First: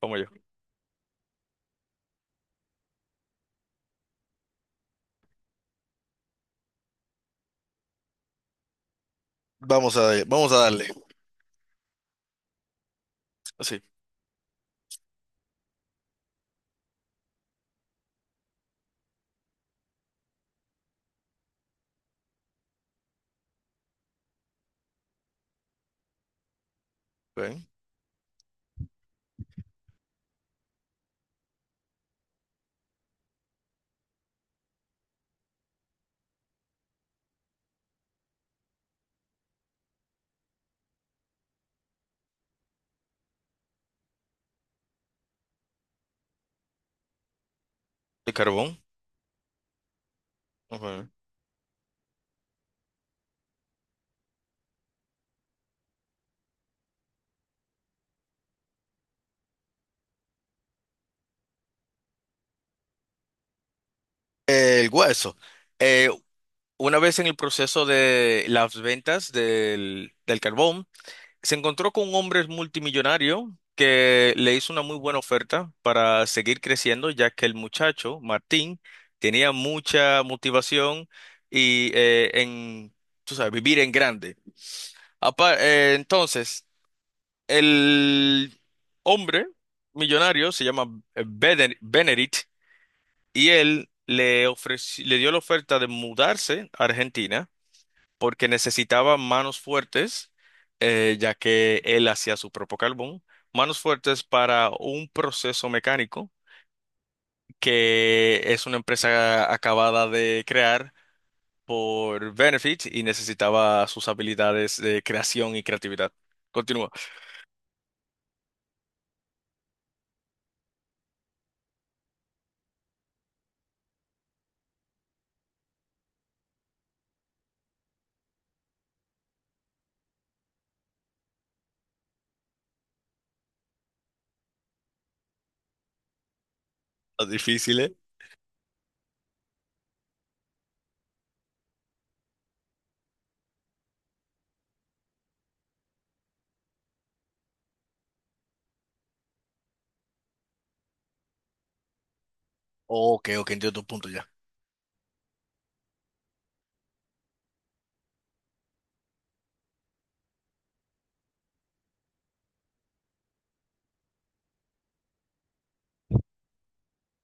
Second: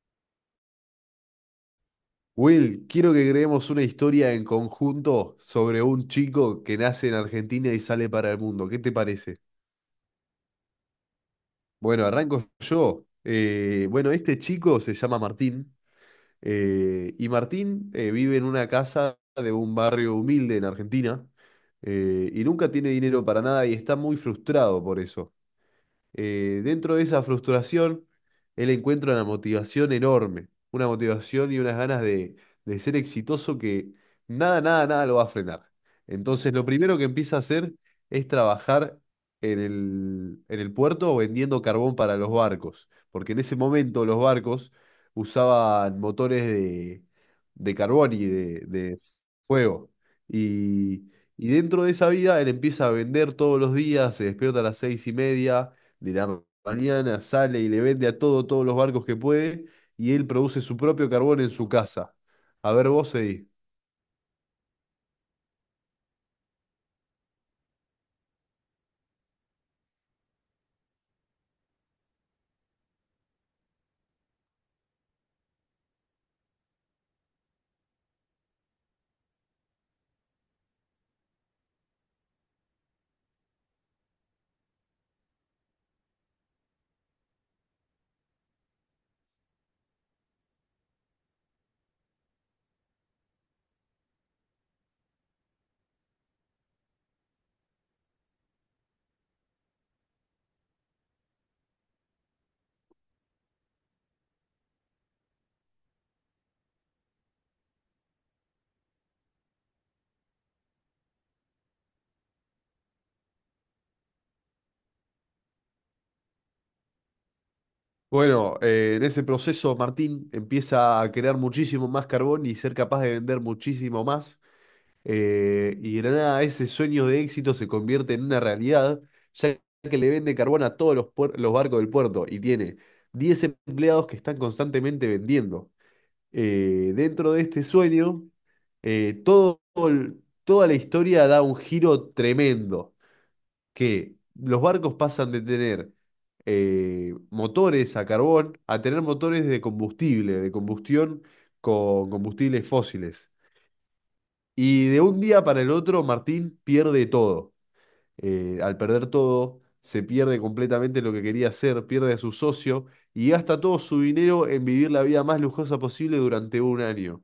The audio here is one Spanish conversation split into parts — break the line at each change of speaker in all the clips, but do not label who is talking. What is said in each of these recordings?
Como yo.
Will, quiero que creemos una historia en conjunto sobre un chico que nace en Argentina y sale para el mundo. ¿Qué te parece?
Vamos a darle.
Bueno, arranco yo.
Así.
Bueno, este chico se llama Martín, y Martín vive en una casa de un barrio humilde en Argentina, y nunca tiene dinero para nada y está muy frustrado por eso. Dentro de esa
Ok.
frustración, él encuentra una motivación enorme, una motivación y unas ganas de ser exitoso que nada, nada, nada lo va a frenar. Entonces, lo primero que empieza a hacer es trabajar en el puerto vendiendo carbón para los barcos, porque en ese momento los barcos usaban motores de carbón y
El carbón.
de fuego. Y,
Ok.
y dentro de esa vida, él empieza a vender todos los días, se despierta a las 6:30 de la mañana, sale y le vende a todo, todos los barcos que puede, y él produce su propio carbón en su casa. A ver, vos seguí.
El hueso. Eh, una vez en el proceso de las ventas del carbón, se encontró con un hombre multimillonario que le hizo una muy buena oferta para seguir creciendo, ya que el muchacho, Martín, tenía mucha motivación y tú sabes, vivir en grande. Entonces, el hombre millonario se llama Benedict y él le dio la oferta de mudarse a Argentina porque necesitaba manos fuertes, ya que él hacía su propio carbón, manos fuertes para un proceso mecánico que es una empresa acabada de crear por Benefit y necesitaba sus habilidades de creación y creatividad. Continúa.
Bueno, en ese proceso Martín empieza a crear muchísimo más carbón y ser capaz de vender muchísimo más. Y de la nada ese sueño de éxito se convierte en una realidad, ya que le vende carbón a todos los, los barcos del puerto y tiene 10 empleados que están constantemente vendiendo.
Está
Dentro de este
difícil, ¿eh?
sueño, todo toda la historia da un giro tremendo, que los barcos pasan de tener motores a carbón a tener motores de combustible, de combustión con combustibles
Ok,
fósiles.
ok, entiendo tu punto ya.
Y de un día para el otro, Martín pierde todo. Al perder todo, se pierde completamente lo que quería hacer, pierde a su socio y gasta todo su dinero en vivir la vida más lujosa posible durante un año.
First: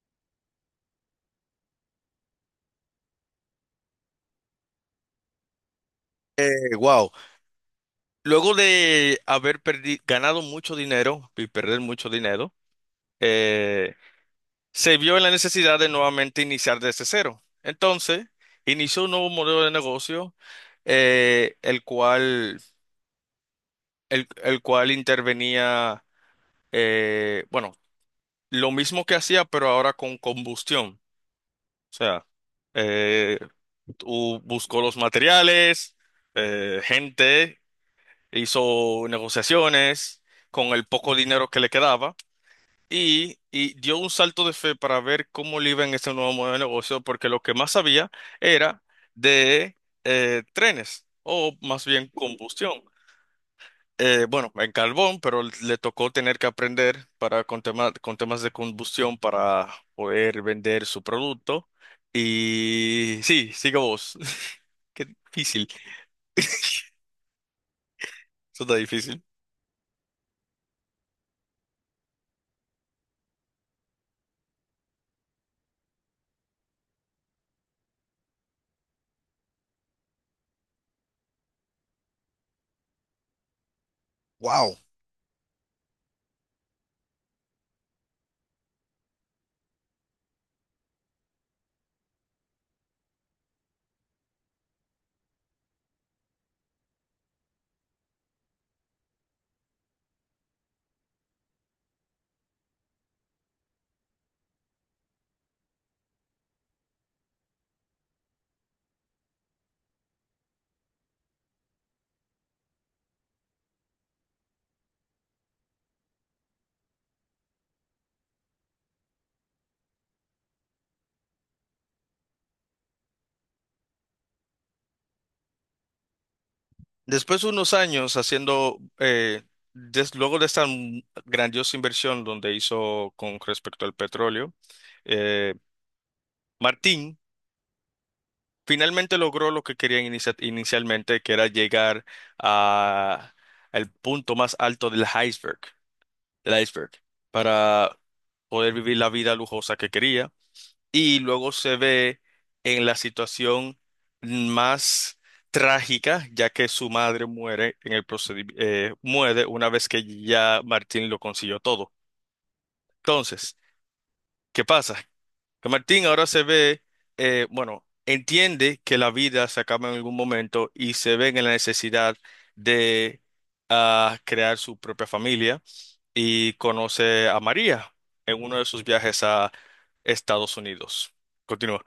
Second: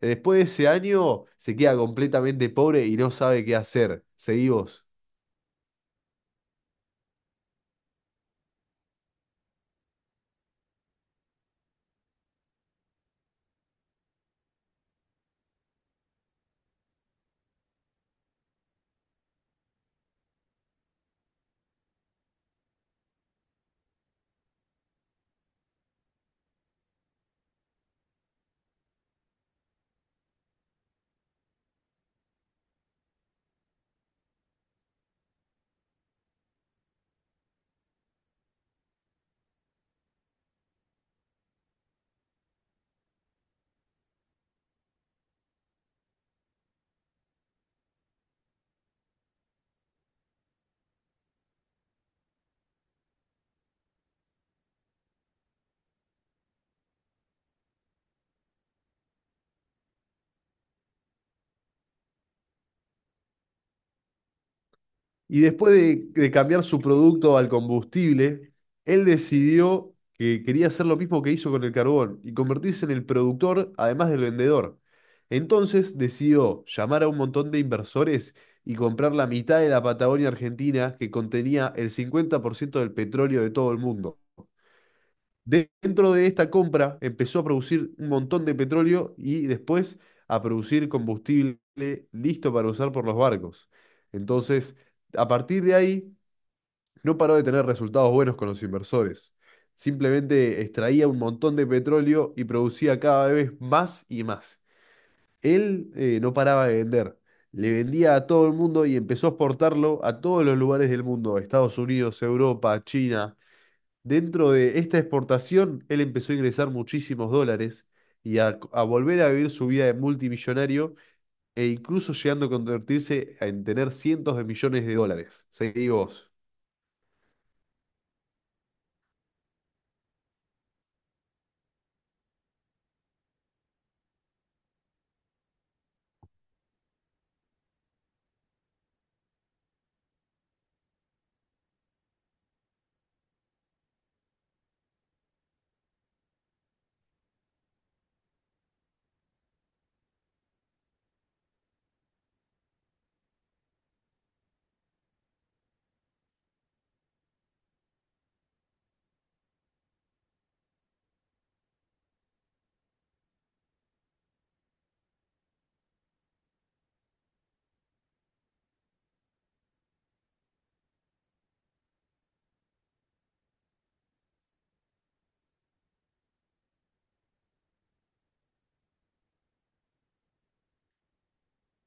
Después de ese año se queda completamente pobre y no sabe qué hacer. Seguí vos.
Wow. Luego de haber ganado mucho dinero y perder mucho dinero, eh, se vio en la necesidad de nuevamente iniciar desde cero. Entonces, inició un nuevo modelo de negocio, eh, el cual, el cual intervenía, bueno, lo mismo que hacía, pero ahora con combustión. O sea, eh, tú buscó los materiales, gente. Hizo negociaciones con el poco dinero que le quedaba y dio un salto de fe para ver cómo le iba en ese nuevo modelo de negocio, porque lo que más sabía era de trenes o más bien combustión. Bueno, en carbón, pero le tocó tener que aprender para con temas de combustión para poder vender su producto. Y sí, sigo vos. Qué
Y
difícil,
después de cambiar su producto al combustible,
eso está
él
difícil.
decidió que quería hacer lo mismo que hizo con el carbón y convertirse en el productor además del vendedor. Entonces decidió llamar a un montón de inversores y comprar la mitad de la Patagonia Argentina, que contenía el 50% del petróleo de todo el mundo.
Wow.
Dentro de esta compra empezó a producir un montón de petróleo y después a producir combustible listo para usar por los barcos. Entonces, a partir de ahí, no paró de tener resultados buenos con los inversores. Simplemente extraía un montón de petróleo y producía cada vez más y más. Él no paraba de vender. Le vendía a todo el mundo y empezó a exportarlo a todos los lugares del mundo: Estados Unidos, Europa, China. Dentro de esta exportación, él empezó a ingresar muchísimos dólares y a volver a vivir su vida de multimillonario e incluso llegando a convertirse en tener cientos de millones de dólares. Seguí vos.
Después de unos años haciendo, luego de esta grandiosa inversión donde hizo con respecto al petróleo, eh, Martín finalmente logró lo que quería inicialmente, que era llegar a el punto más alto del iceberg, del iceberg, para poder vivir la vida lujosa que quería y luego se ve en la situación más trágica, ya que su madre muere en el procedimiento, muere una vez que ya Martín lo consiguió todo. Entonces, ¿qué pasa? Que Martín ahora se ve, bueno, entiende que la vida se acaba en algún momento y se ve en la necesidad de ah, crear su propia familia y conoce a María en uno de sus viajes a Estados Unidos. Continúa.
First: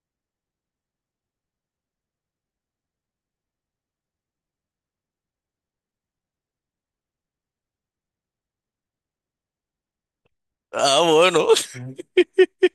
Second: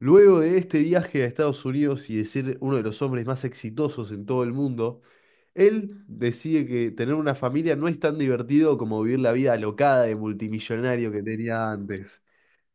Luego de este viaje a Estados Unidos y de ser uno de los hombres más exitosos en todo el mundo, él decide que tener una familia no es tan divertido como vivir la vida alocada de
Ah,
multimillonario que
bueno.
tenía antes.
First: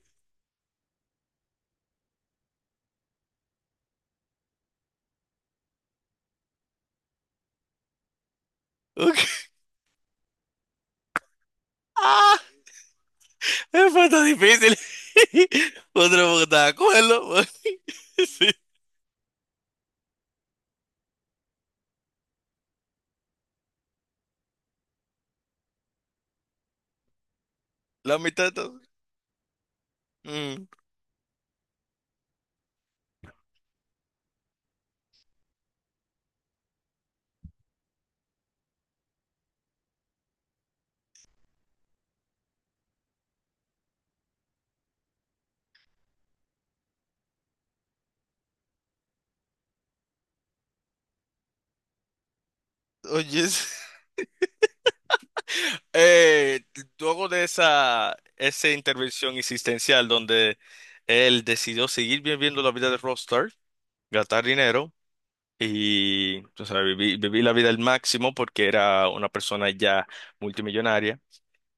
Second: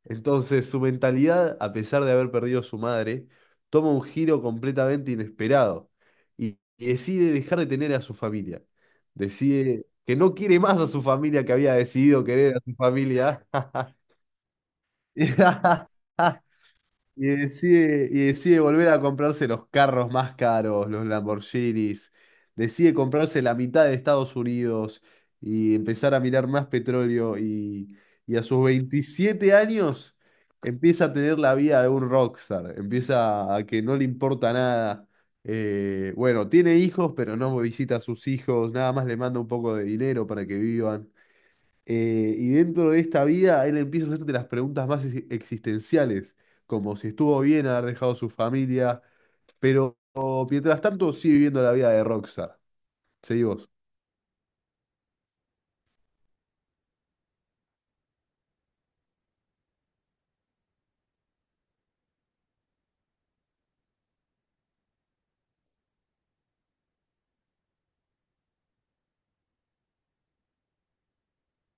Entonces, su mentalidad, a pesar de haber perdido a su madre, toma un giro completamente inesperado y decide dejar de tener a su familia.
Ok.
Decide que no quiere más a su familia que había decidido
Ah,
querer a su familia.
fue tan difícil. Otra porque estaba de
Y
acuerdo.
y
Sí,
decide volver a comprarse los carros más caros, los Lamborghinis. Decide comprarse la mitad de Estados Unidos y empezar a mirar más petróleo.
la
Y a
mitad de
sus
todo.
27 años
Mm,
empieza a tener la vida de un rockstar. Empieza a que no le importa nada. Bueno, tiene hijos, pero no visita a sus hijos. Nada más le manda un poco de dinero para que vivan. Y dentro de esta vida, él empieza a hacerte las preguntas más existenciales, como si estuvo bien haber dejado su familia, pero mientras tanto sigue viviendo la vida de Rockstar.
oye,
Seguimos.
eh, luego de esa intervención existencial donde él decidió seguir viviendo la vida de rockstar, gastar dinero y o sea, vivir la vida al máximo porque era una persona ya multimillonaria,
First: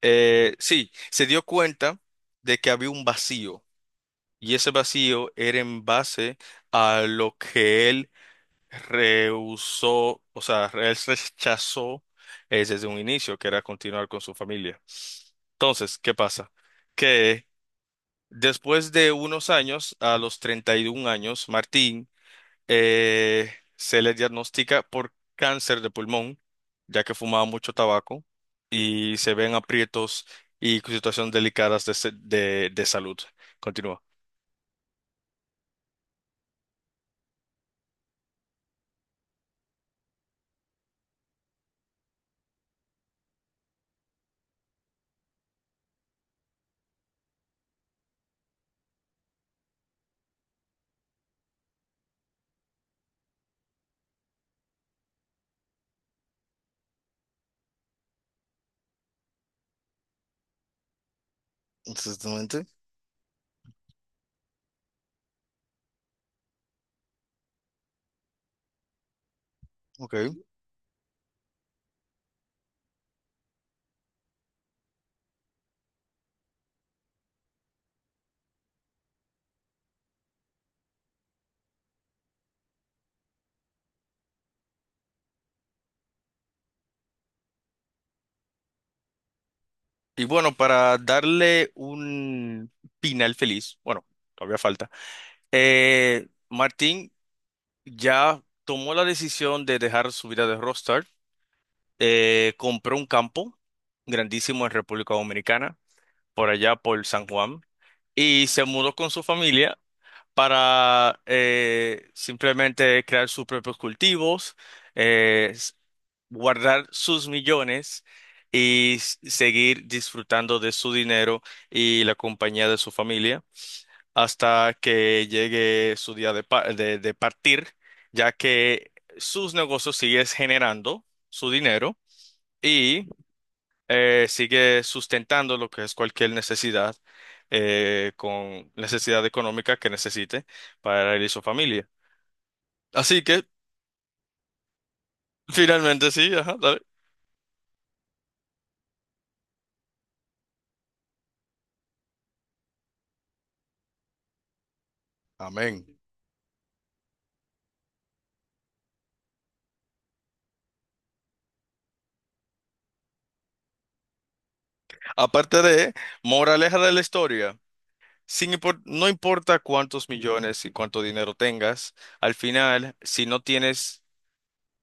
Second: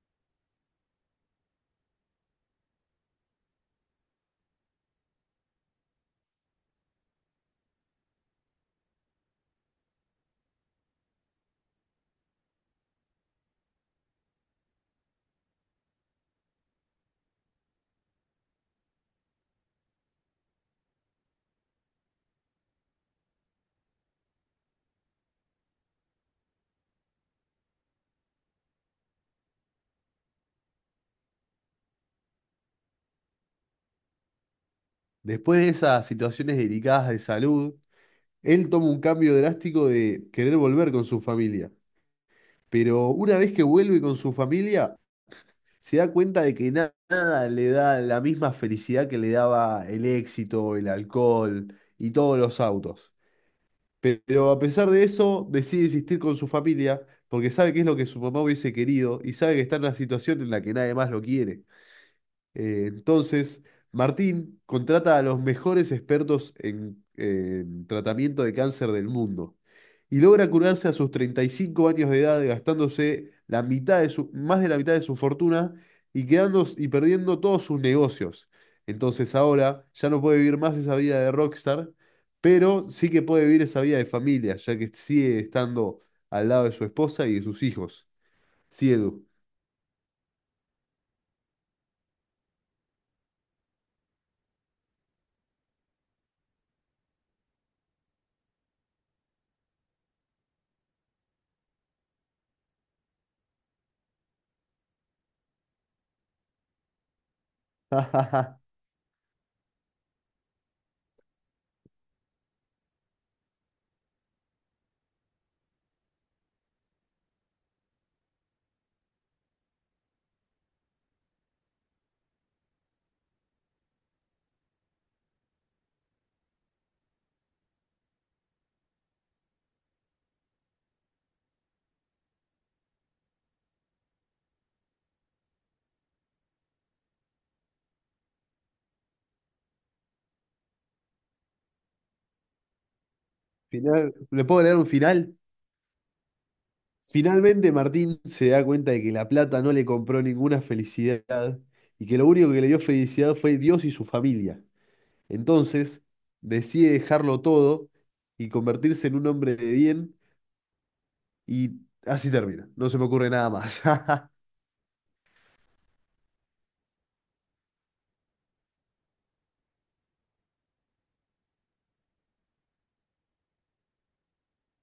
sí, se dio cuenta de que había un vacío. Y ese vacío era en base a lo que él rehusó, o sea, él rechazó desde un inicio, que era continuar con su familia. Entonces, ¿qué pasa? Que después de unos años, a los 31 años, Martín se le diagnostica por cáncer de pulmón, ya que fumaba mucho tabaco y se ven aprietos y situaciones delicadas de, se- de salud. Continúa.
Después de esas situaciones delicadas de salud, él toma un cambio drástico de querer volver con su familia. Pero una vez que vuelve con su familia, se da cuenta de que nada le da la misma felicidad que le daba el éxito, el alcohol y todos los autos. Pero a pesar de eso, decide existir con su familia porque sabe que es lo que su mamá hubiese querido y sabe que está en una situación en la que nadie más lo quiere.
Exactamente.
Entonces, Martín contrata a los mejores expertos en tratamiento de cáncer del mundo
Ok.
y logra curarse a sus 35 años de edad, gastándose la mitad de su, más de la mitad de su fortuna y quedando y perdiendo todos sus negocios. Entonces ahora ya no puede vivir más esa vida de rockstar, pero sí que puede vivir esa vida de familia, ya que sigue estando al lado de su esposa y de sus hijos. Sí, Edu.
Y bueno, para darle un final feliz, bueno, todavía falta, Martín ya tomó la decisión de dejar su vida de rockstar, compró un campo grandísimo en República Dominicana, por allá por San Juan, y se mudó con su familia para simplemente crear sus propios cultivos, eh, s- guardar sus millones y seguir disfrutando de su dinero y la compañía de su familia hasta que llegue su día de, de partir, ya que sus negocios siguen generando su dinero. Y sigue sustentando lo que es cualquier necesidad, con necesidad económica que necesite para él y su familia. Así que,
Final, ¿le puedo leer un final?
finalmente sí, ajá, dale.
Finalmente Martín se da cuenta de que la plata no le compró ninguna felicidad y que lo único que le dio felicidad fue Dios y su familia.
Amén.
Entonces decide dejarlo todo y convertirse en un hombre de bien, y así termina. No se me ocurre nada más.
Aparte de, moraleja de la historia, sin impor- no importa cuántos millones y cuánto dinero tengas, al final, si no tienes,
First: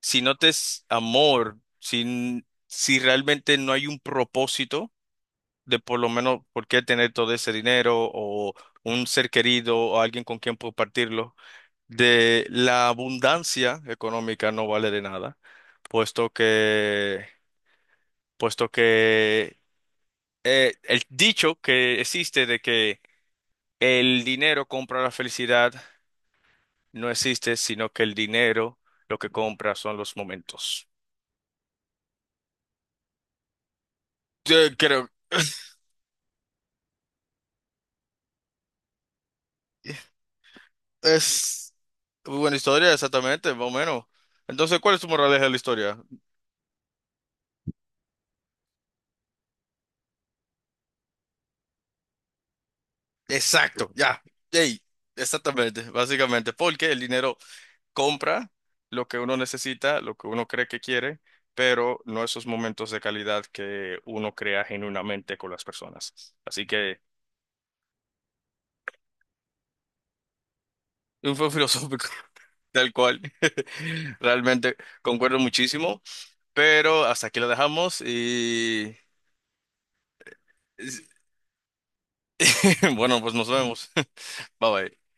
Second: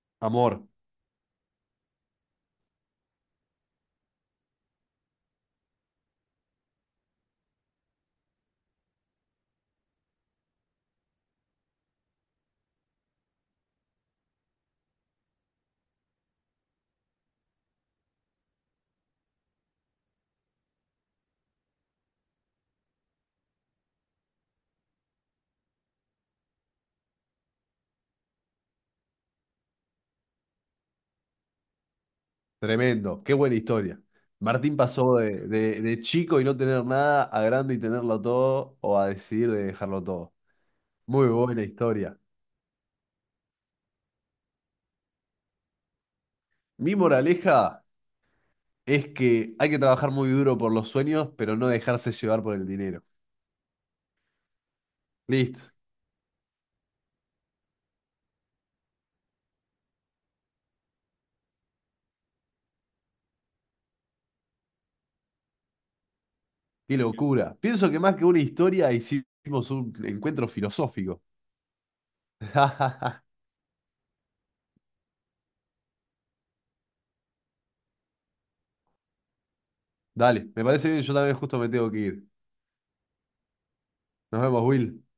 si no te
Amor,
es amor, si realmente no hay un propósito, de por lo menos por qué tener todo ese dinero o un ser querido o alguien con quien compartirlo, de la abundancia económica no vale de nada, puesto que, puesto que el dicho que existe de que el dinero compra la felicidad no existe, sino que el dinero lo que compra son los momentos.
tremendo, qué buena historia.
Yo
Martín
creo
pasó de chico y no tener nada a grande y tenerlo todo, o a decidir de dejarlo todo. Muy buena
es
historia.
muy buena historia, exactamente, más o menos. Entonces, ¿cuál es tu moraleja de la historia?
Mi moraleja es que hay que trabajar muy duro por los sueños, pero no dejarse llevar por el dinero.
Exacto, ya. Ey,
Listo,
exactamente, básicamente, porque el dinero compra lo que uno necesita, lo que uno cree que quiere, pero no esos momentos de calidad que uno crea genuinamente con las personas. Así
qué
que,
locura. Pienso que más que una historia hicimos un encuentro filosófico.
un fue filosófico, tal cual. Realmente concuerdo muchísimo, pero hasta aquí lo dejamos y
Dale, me parece bien, yo también justo me tengo que ir.
bueno, pues nos vemos.
Nos vemos,
Bye
Will.
bye.